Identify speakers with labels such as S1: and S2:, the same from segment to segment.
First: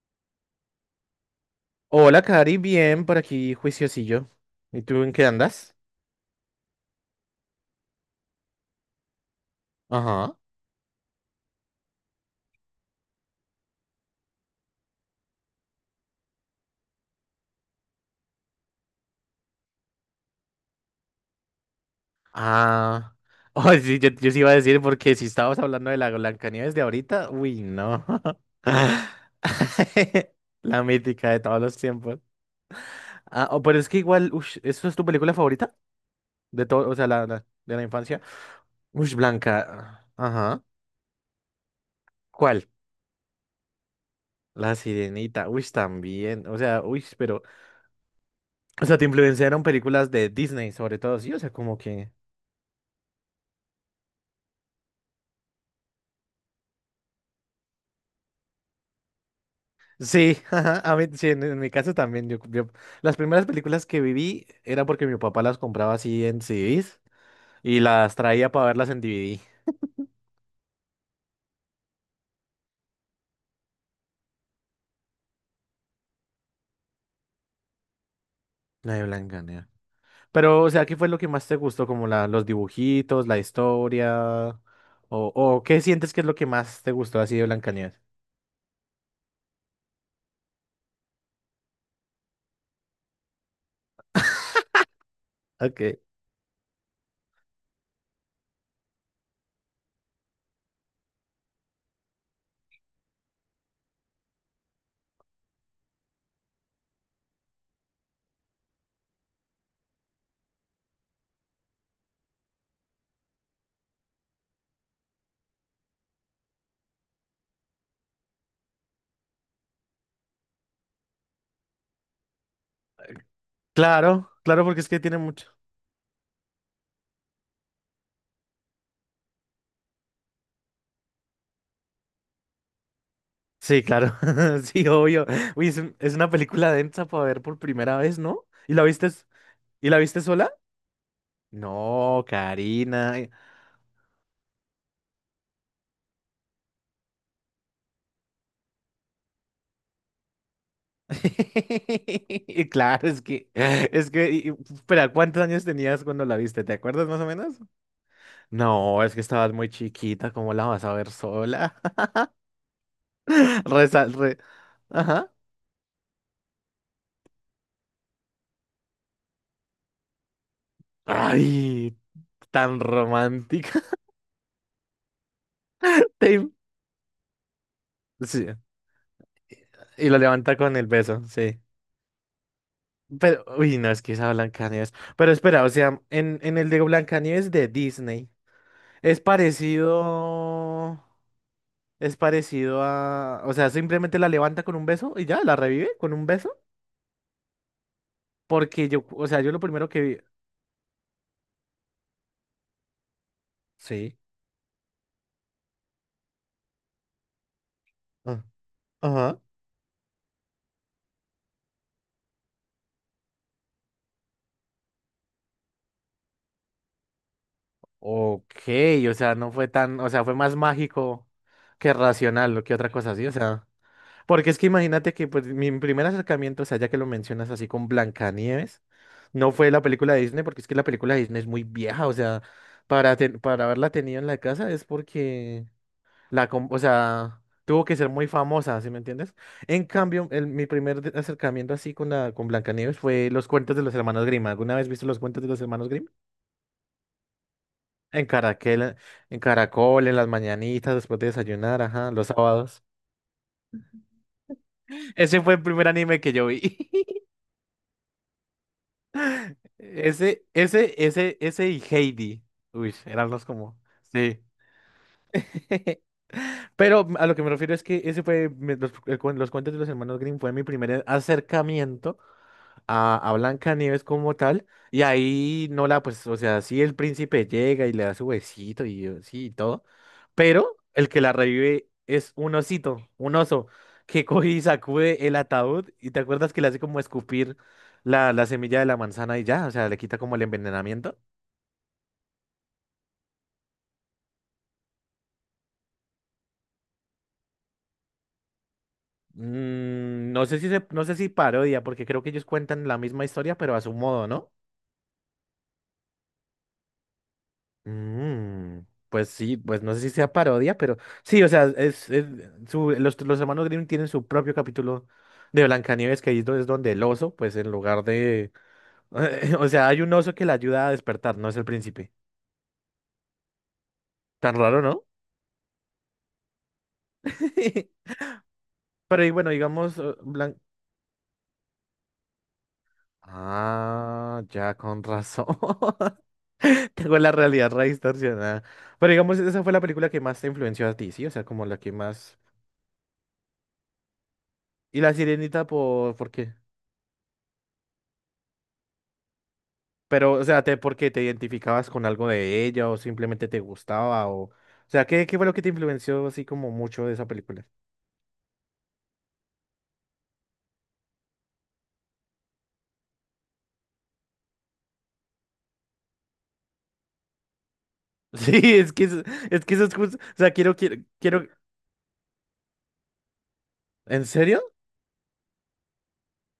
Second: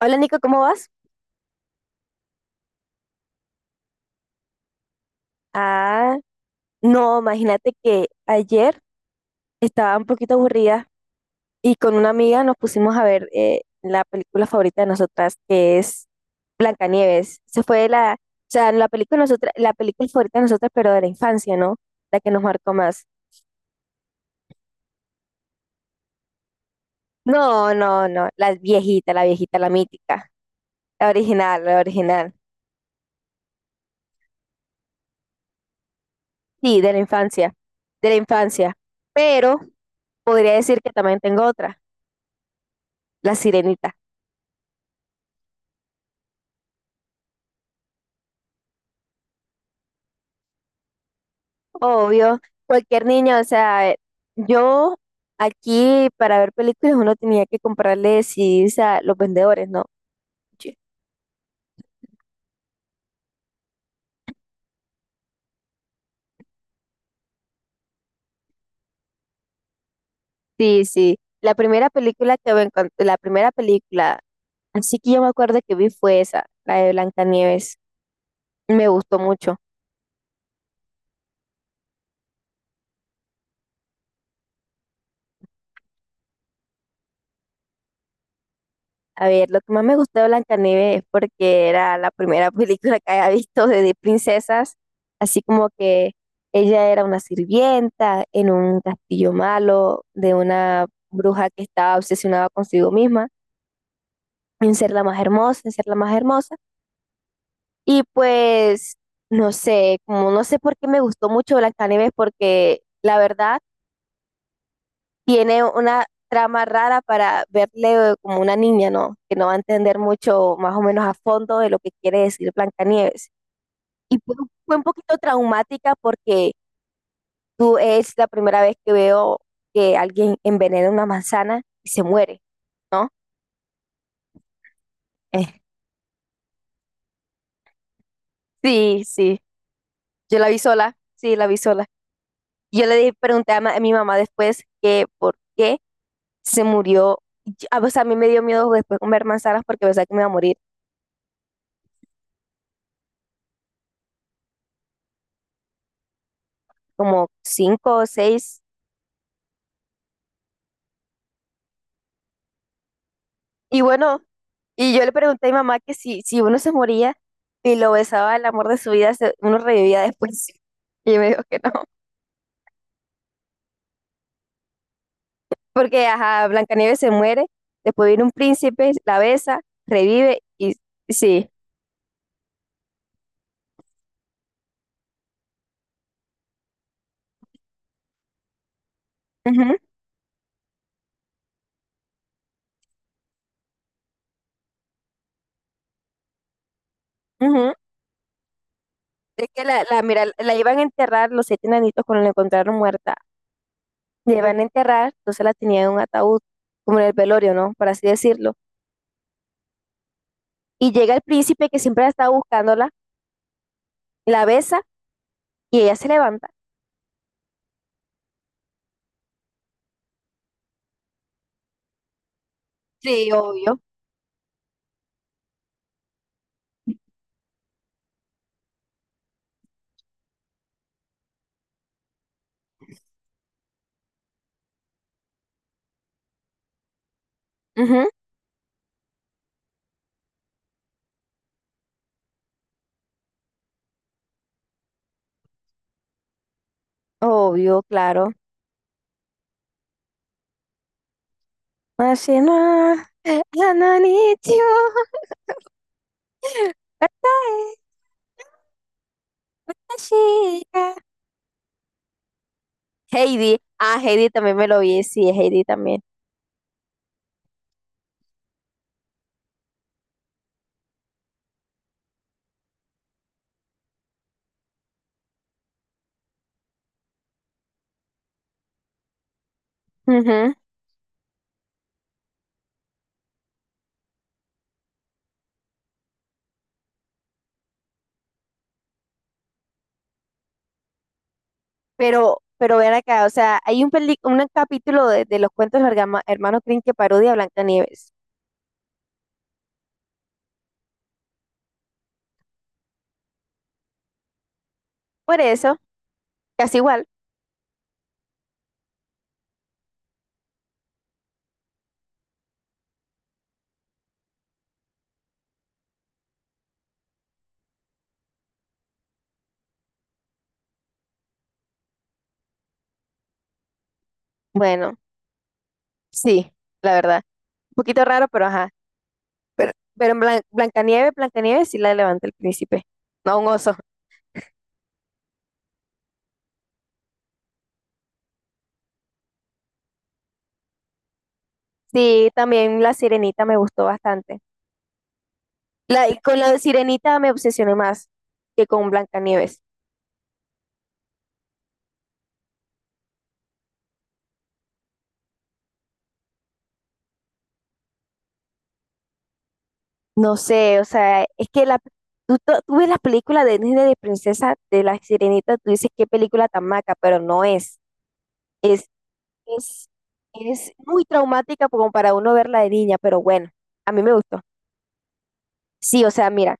S1: Hola Nico, ¿cómo vas?
S2: Hola, Cari, bien, por aquí, juiciosillo. ¿Y tú en qué andas?
S1: Ah, no, imagínate que ayer estaba un poquito
S2: Ajá.
S1: aburrida y con una amiga nos pusimos a ver la película favorita de nosotras, que es Blancanieves. Se fue la, o sea, la película nosotras, la película favorita de nosotras, pero de la infancia, ¿no? La que nos marcó más.
S2: Ah. Oh, sí, yo sí iba a decir, porque si estábamos hablando de la Blancanieves de ahorita, uy,
S1: No,
S2: no.
S1: no, no, la viejita, la viejita, la mítica,
S2: La
S1: la
S2: mítica de todos
S1: original,
S2: los
S1: la
S2: tiempos.
S1: original.
S2: Ah, oh, pero es que igual, ush, ¿eso es tu película favorita? De
S1: Sí,
S2: todo,
S1: de
S2: o
S1: la
S2: sea,
S1: infancia,
S2: de la
S1: de la
S2: infancia.
S1: infancia.
S2: ¡Ush,
S1: Pero
S2: Blanca!
S1: podría
S2: Ajá.
S1: decir que también tengo otra,
S2: ¿Cuál?
S1: La Sirenita.
S2: La Sirenita. Uy, también. O sea, uy, pero. O sea, te influenciaron películas de Disney, sobre todo, sí. O sea, como que.
S1: Obvio, cualquier niño, o sea, yo aquí para ver películas uno tenía que comprarle CDs a los vendedores, ¿no?
S2: Sí,
S1: Sí,
S2: ajá, a mí, sí, en mi caso también. Las primeras películas que viví era porque mi papá las compraba así en CDs y las traía para verlas en DVD.
S1: sí. Sí. La primera película, así que yo me acuerdo que vi fue esa, la de Blancanieves. Me
S2: La de
S1: gustó mucho.
S2: Blancanieves. Pero, o sea, ¿qué fue lo que más te gustó? Como la, los dibujitos, la historia, o ¿qué sientes que es lo que más te gustó así de Blancanieves?
S1: A ver, lo que más me gustó de Blancanieves es porque era la primera película que había visto de princesas, así como
S2: Okay.
S1: que ella era una sirvienta en un castillo malo de una bruja que estaba obsesionada consigo misma, en ser la más hermosa, en ser la más hermosa. Y pues, no sé, como no sé por qué me gustó mucho Blancanieves porque la verdad tiene una trama rara para verle como una niña, ¿no? Que no va a entender mucho, más o menos a fondo, de lo que quiere decir Blancanieves. Y
S2: Claro,
S1: fue,
S2: claro,
S1: fue
S2: porque
S1: un
S2: es que
S1: poquito
S2: tiene mucho.
S1: traumática porque tú es la primera vez que veo que alguien envenena una manzana y se muere, ¿no?
S2: Sí, claro, sí, obvio.
S1: Eh,
S2: Uy, es, un- es una película densa para ver por primera vez, ¿no? ¿Y la
S1: sí,
S2: viste,
S1: sí,
S2: y la viste
S1: yo la
S2: sola?
S1: vi sola, sí, la vi sola.
S2: No, Karina.
S1: Pregunté a, a mi mamá después que por qué se murió. O sea, a mí me dio miedo después comer manzanas porque pensaba que me iba a morir
S2: Claro, espera, ¿cuántos años tenías cuando la viste? ¿Te acuerdas más o
S1: como
S2: menos?
S1: cinco o seis.
S2: No, es que estabas muy chiquita, ¿cómo la vas a ver sola?
S1: Y
S2: Reza,
S1: bueno, y yo le
S2: Ajá.
S1: pregunté a mi mamá que si uno se moría y lo besaba el amor de su vida, uno revivía después. Y ella me dijo que no,
S2: Ay, tan romántica.
S1: porque ajá,
S2: Te-
S1: Blancanieves se muere, después viene un
S2: Sí.
S1: príncipe, la besa,
S2: Y lo
S1: revive
S2: levanta
S1: y
S2: con el beso,
S1: sí.
S2: sí. Pero, uy, no, es que esa Blancanieves. Pero espera, o sea, en el de Blancanieves de Disney, es
S1: Ujú,
S2: parecido. Es parecido a, o sea, simplemente la levanta con un beso y ya, la revive con un beso.
S1: ujú.
S2: Porque yo, o sea,
S1: Es
S2: yo lo
S1: que
S2: primero que vi.
S1: mira, la iban a enterrar los siete enanitos cuando la encontraron muerta.
S2: Sí.
S1: La iban a enterrar, entonces la tenían en un ataúd, como en el velorio, ¿no? Por así
S2: Ah,
S1: decirlo.
S2: ajá.
S1: Y llega el príncipe que siempre la estaba buscándola, la besa y ella se levanta.
S2: Ok, o sea, no fue tan, o sea, fue más mágico que racional, lo que otra cosa así,
S1: Sí,
S2: o sea.
S1: obvio.
S2: Porque es que imagínate que pues mi primer acercamiento, o sea, ya que lo mencionas así con Blancanieves, no fue la película de Disney, porque es que la película de Disney es muy vieja, o sea, para, para haberla tenido en la casa es porque la, o sea, tuvo que
S1: Ujú.
S2: ser muy famosa, ¿sí me entiendes? En cambio, mi primer acercamiento así con la con Blancanieves fue los cuentos de los hermanos Grimm. ¿Alguna vez viste los cuentos de los hermanos Grimm?
S1: Obvio,
S2: En
S1: claro.
S2: Caracol, en Caracol, en las mañanitas, después de desayunar, ajá, los
S1: Así
S2: sábados.
S1: no, Hananichio,
S2: Ese fue el primer anime que yo vi.
S1: Atae, Ashika.
S2: Ese y Heidi. Uy, eran los
S1: Heidi,
S2: como,
S1: ah, Heidi
S2: sí.
S1: también me lo vi, sí, Heidi también.
S2: Pero a lo que me refiero es que ese fue, los cuentos de los hermanos Grimm fue mi primer acercamiento a Blancanieves como tal, y ahí no la, pues, o sea, sí el príncipe llega y le da su besito y sí y todo,
S1: Ujú.
S2: pero el que la revive es un osito, un oso, que coge y sacude el ataúd, y te acuerdas que le hace como escupir la, la semilla de la manzana y ya, o sea, le quita como el envenenamiento.
S1: Pero ven acá, o sea, hay un, un capítulo de los cuentos de los hermanos Grimm que parodia a Nieves.
S2: Mm, no sé si parodia, porque creo que ellos cuentan la misma historia, pero a su modo, ¿no?
S1: Por eso, casi igual.
S2: Mm, pues sí, pues no sé si sea parodia, pero sí, o sea, es los hermanos Grimm tienen su propio capítulo de Blancanieves, que ahí es donde el oso, pues en lugar de... O sea, hay un oso que la ayuda a despertar, no es el príncipe. Tan raro,
S1: Bueno,
S2: ¿no?
S1: sí, la verdad. Un poquito raro, pero ajá.
S2: Pero y bueno,
S1: Pero,
S2: digamos,
S1: pero en
S2: Blan...
S1: Blancanieves, Blancanieves sí la levanta el príncipe, no un oso.
S2: Ah, ya con razón. Tengo la realidad re distorsionada. Pero digamos, esa fue la película que más te influenció a ti, ¿sí? O sea, como la que
S1: Sí,
S2: más...
S1: también La Sirenita me gustó bastante.
S2: ¿Y la Sirenita
S1: La, y
S2: por
S1: con la
S2: qué?
S1: de Sirenita me obsesioné más que con Blancanieves.
S2: Pero, o sea, te, porque te identificabas con algo de ella o simplemente te gustaba o... O sea, qué fue lo que te influenció así como mucho de esa película?
S1: No sé, o sea, es que la, tú ves la película de Disney de Princesa de la Sirenita, tú dices qué película tan maca, pero no es.
S2: Sí,
S1: Es,
S2: es que eso, es que eso
S1: es,
S2: es justo... O sea,
S1: es muy
S2: quiero...
S1: traumática como para uno verla de niña, pero bueno, a mí me
S2: ¿En
S1: gustó.
S2: serio?
S1: Sí, o sea, mira,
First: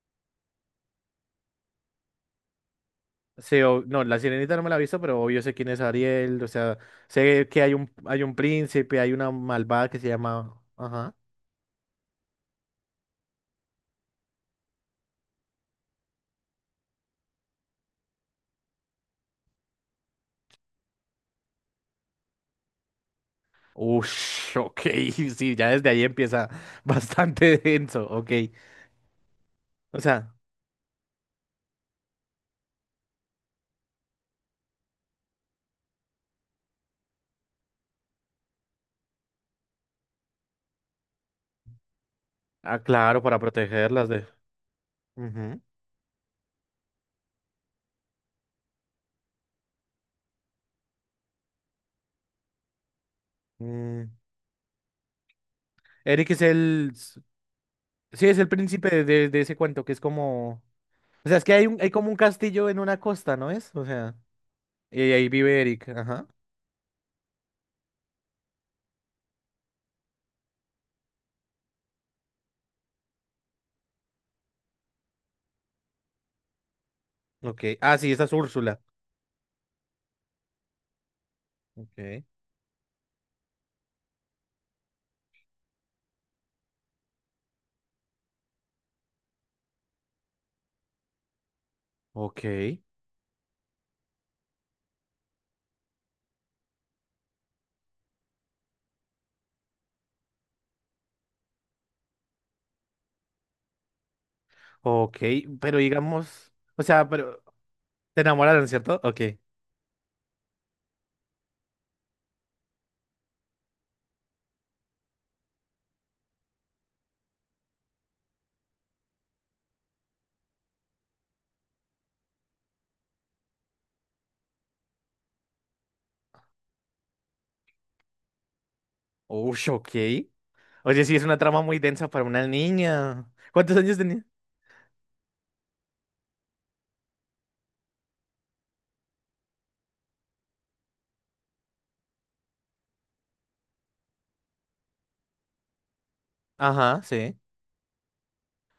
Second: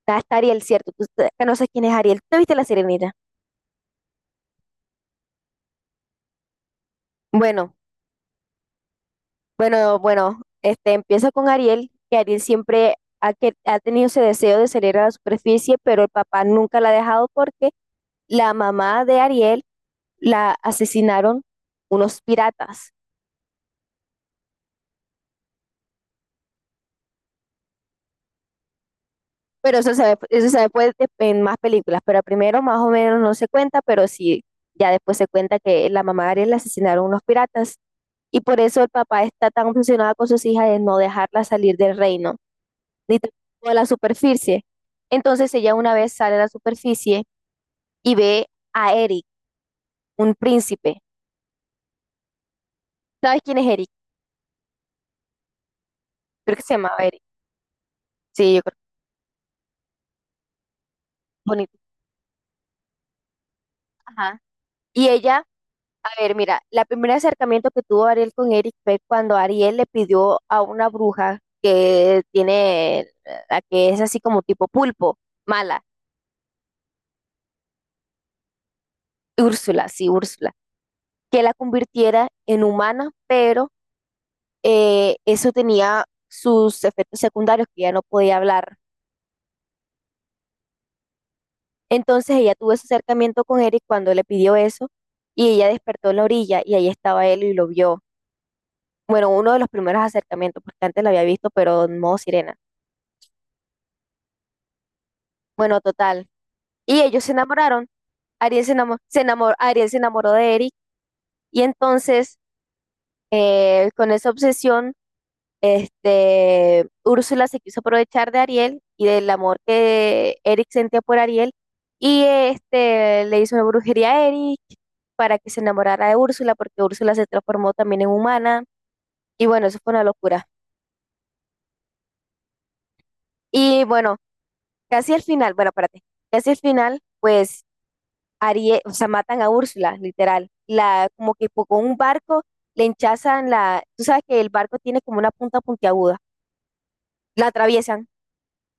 S1: está Ariel, cierto. Tú conoces quién es Ariel. ¿Tú te viste la Sirenita?
S2: Sí, no, La Sirenita no me la he visto, pero obvio sé quién es Ariel, o sea, sé que
S1: Bueno.
S2: hay hay un príncipe, hay una malvada que se
S1: Bueno,
S2: llama...
S1: este
S2: Ajá.
S1: empieza con Ariel, que Ariel siempre ha tenido ese deseo de salir a la superficie, pero el papá nunca la ha dejado porque la mamá de Ariel la asesinaron unos piratas.
S2: Ush, ok, sí, ya desde ahí empieza bastante denso, ok.
S1: Pero
S2: O sea,
S1: eso se ve en más películas, pero primero más o menos no se cuenta, pero sí, ya después se cuenta que la mamá de Ariel la asesinaron unos piratas. Y por eso el papá está tan obsesionado con sus hijas de no dejarla salir del reino,
S2: ah,
S1: ni
S2: claro, para
S1: tampoco de la
S2: protegerlas de...
S1: superficie. Entonces
S2: Ujú.
S1: ella una vez sale a la superficie y ve a Eric, un príncipe. ¿Sabes quién es Eric?
S2: Mm. Eric es
S1: Creo que se
S2: el...
S1: llamaba Eric.
S2: Sí, es el
S1: Sí, yo creo
S2: príncipe
S1: que
S2: de, de ese cuento, que es como... O sea,
S1: es
S2: es que hay,
S1: bonito.
S2: un, hay como un castillo en una costa, ¿no es? O sea,
S1: Ajá.
S2: y
S1: Y
S2: ahí
S1: ella,
S2: vive Eric.
S1: a
S2: Ajá.
S1: ver, mira, la primer acercamiento que tuvo Ariel con Eric fue cuando Ariel le pidió a una bruja que tiene, la que es así como tipo pulpo, mala,
S2: Ok. Ah, sí, esa es Úrsula.
S1: Úrsula, sí, Úrsula, que la
S2: Ok.
S1: convirtiera en humana, pero eso tenía sus efectos secundarios, que ya no podía hablar. Entonces
S2: Ok.
S1: ella tuvo ese acercamiento con Eric cuando le pidió eso y ella despertó en la orilla y ahí estaba él y lo vio. Bueno, uno de los primeros acercamientos, porque antes lo había visto, pero en modo sirena.
S2: Ok. Pero
S1: Bueno, total.
S2: digamos... O
S1: Y
S2: sea,
S1: ellos se
S2: pero...
S1: enamoraron.
S2: Te
S1: Ariel
S2: enamoraron, ¿cierto? Ok.
S1: se enamoró, Ariel se enamoró de Eric y entonces con esa obsesión, este, Úrsula se quiso aprovechar de Ariel y del amor que Eric sentía por Ariel y este le hizo una brujería a Eric para que se enamorara de Úrsula porque Úrsula se transformó también en humana y bueno,
S2: Ush,
S1: eso
S2: ok.
S1: fue una locura.
S2: Oye, sí, es una trama muy densa para una niña. ¿Cuántos
S1: Y
S2: años
S1: bueno,
S2: tenía?
S1: casi al final, bueno, espérate, casi al final pues Ariel, o sea, matan a Úrsula, literal. La como que con un barco le hinchazan la, tú sabes que el barco tiene como una punta puntiaguda,
S2: Ajá, sí.
S1: la atraviesan,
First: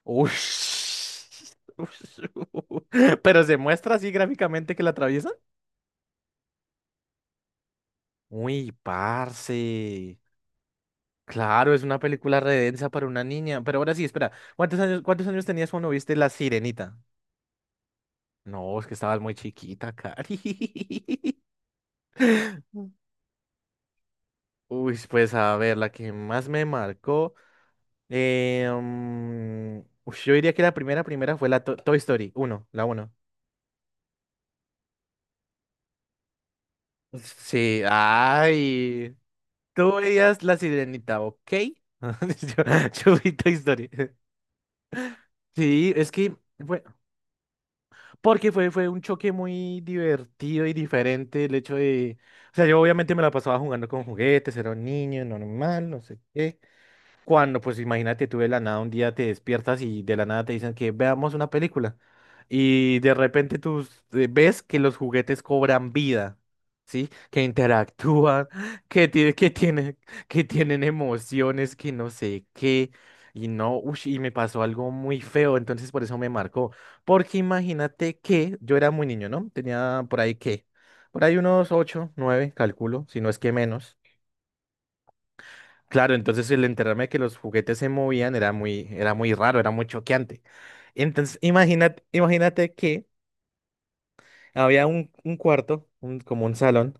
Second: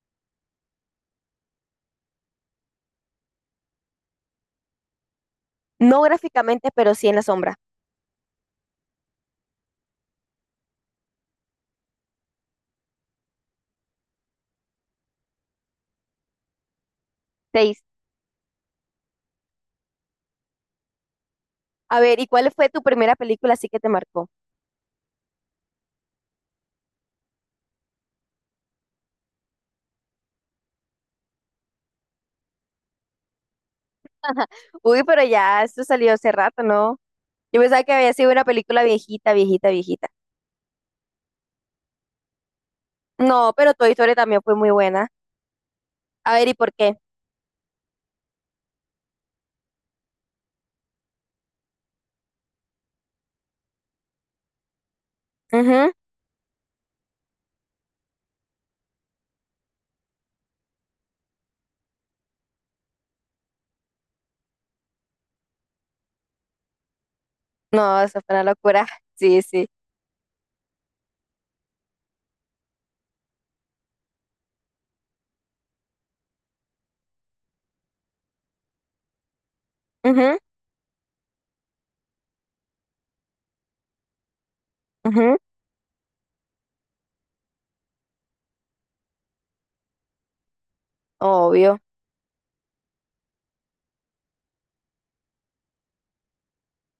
S2: Ush. Pero se muestra así gráficamente que la atraviesa.
S1: no gráficamente, pero sí en la sombra.
S2: Uy, parce. Claro, es una película redensa para una niña. Pero ahora sí, espera. Cuántos años tenías cuando viste La Sirenita?
S1: Seis.
S2: No, es que estabas muy chiquita, Cari.
S1: A ver, ¿y cuál fue tu primera película así que te marcó?
S2: Uy, pues a ver, la que más me marcó. eh, mm, ush, yo diría que la primera, primera fue Toy Story uno la uno.
S1: Uy, pero ya, esto salió hace rato, ¿no? Yo
S2: Sí,
S1: pensaba que había sido una película
S2: ay.
S1: viejita, viejita,
S2: Tú
S1: viejita.
S2: veías La Sirenita, ¿ok? Yo, yo vi
S1: No,
S2: Toy
S1: pero
S2: Story.
S1: Toy Story también fue muy buena.
S2: Sí, es
S1: A
S2: que
S1: ver, ¿y por
S2: bueno,
S1: qué?
S2: porque fue, fue un choque muy divertido y diferente el hecho de, o sea, yo obviamente me la pasaba jugando con juguetes, era un niño, normal,
S1: Ujú.
S2: no sé qué, cuando, pues imagínate, tú de la nada un día te despiertas y de la nada te dicen que veamos una película y de repente ves que los juguetes cobran vida, ¿sí? Que
S1: No, eso fue una
S2: interactúan,
S1: locura. Sí, sí.
S2: tienen, que tienen emociones, que no sé qué. Y no, ush, y me pasó algo muy feo, entonces por eso me marcó. Porque imagínate que yo era muy niño, ¿no? Tenía por ahí
S1: Ujú,
S2: qué, por ahí unos ocho, nueve, calculo, si no es que menos.
S1: ujú,
S2: Claro, entonces el enterarme de que los juguetes se movían era muy raro, era muy choqueante. Entonces,
S1: obvio.
S2: imagínate, imagínate que había un cuarto, como un salón,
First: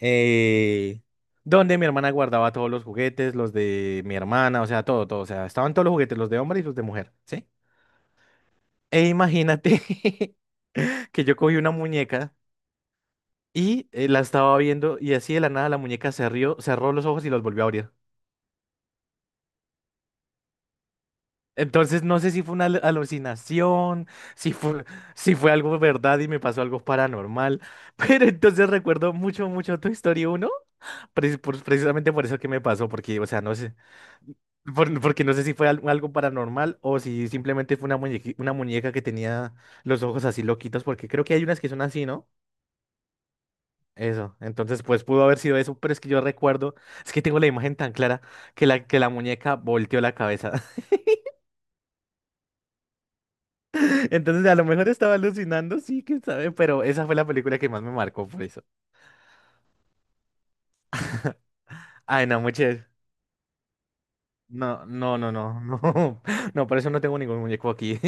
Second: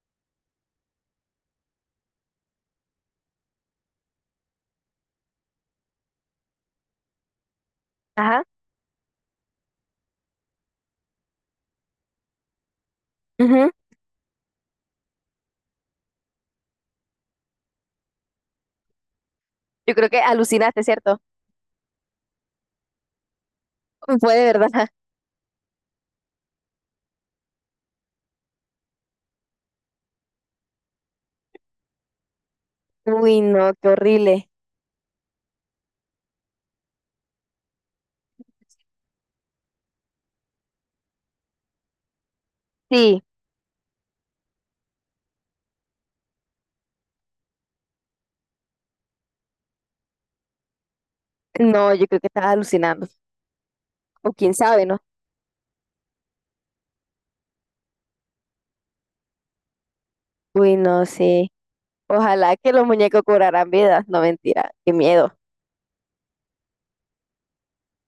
S2: eh, donde mi hermana guardaba todos los juguetes, los de mi hermana, o sea, todo, todo. O sea, estaban todos los juguetes, los de hombre y los de mujer, ¿sí?
S1: Ajá.
S2: E imagínate que yo cogí una muñeca
S1: Ujú.
S2: y la estaba viendo y así de la nada la muñeca se rió, cerró los ojos y los volvió a abrir.
S1: Yo creo que alucinaste, ¿cierto?
S2: Entonces no sé si fue una alucinación,
S1: Fue de
S2: si fue,
S1: verdad.
S2: si fue algo verdad y me pasó algo paranormal, pero entonces recuerdo mucho, mucho tu historia uno, precisamente por eso que me pasó, porque, o
S1: Uy,
S2: sea, no
S1: no,
S2: sé,
S1: qué horrible.
S2: porque no sé si fue algo paranormal o si simplemente fue una una muñeca que tenía los ojos así loquitos, porque creo que hay unas que son así, ¿no?
S1: Sí,
S2: Eso, entonces pues pudo haber sido eso, pero es que yo recuerdo, es que tengo la imagen tan clara que la muñeca volteó la cabeza.
S1: no, yo creo que estaba alucinando. O
S2: Entonces,
S1: quién
S2: a lo
S1: sabe,
S2: mejor
S1: ¿no?
S2: estaba alucinando, sí, quién sabe, pero esa fue la película que más me marcó por eso.
S1: Uy, no, sí.
S2: Ay, no,
S1: Ojalá que
S2: muchachos.
S1: los muñecos cobraran vida. No, mentira,
S2: No,
S1: qué
S2: no, no,
S1: miedo.
S2: no, no. No, por eso no tengo ningún muñeco aquí.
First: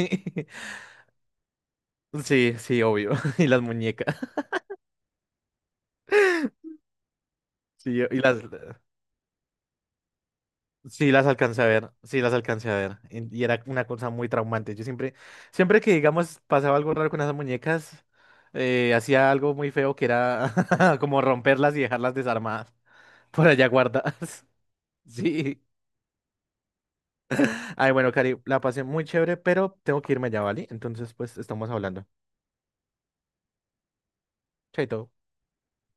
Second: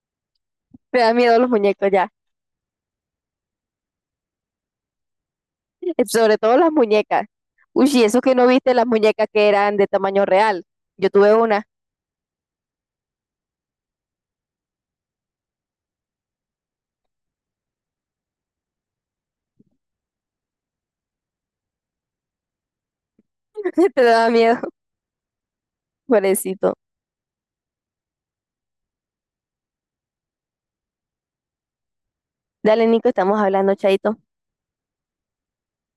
S1: Me da miedo los muñecos ya.
S2: Sí, sí, obvio. Y las muñecas.
S1: Sobre todo las muñecas. Uy,
S2: Sí,
S1: y eso
S2: y
S1: que
S2: las.
S1: no viste las muñecas que eran de tamaño real. Yo
S2: Sí, las
S1: tuve
S2: alcancé
S1: una.
S2: a ver. Sí, las alcancé a ver. Y era una cosa muy traumante. Yo siempre, siempre que, digamos, pasaba algo raro con esas muñecas, hacía algo muy feo que era como romperlas y dejarlas desarmadas por allá
S1: Te daba
S2: guardadas.
S1: miedo,
S2: Sí.
S1: pobrecito.
S2: Ay, bueno, Cari, la pasé muy chévere, pero tengo que irme ya, ¿vale? Entonces, pues estamos hablando.
S1: Dale, Nico, estamos hablando, chaito.
S2: Chaito.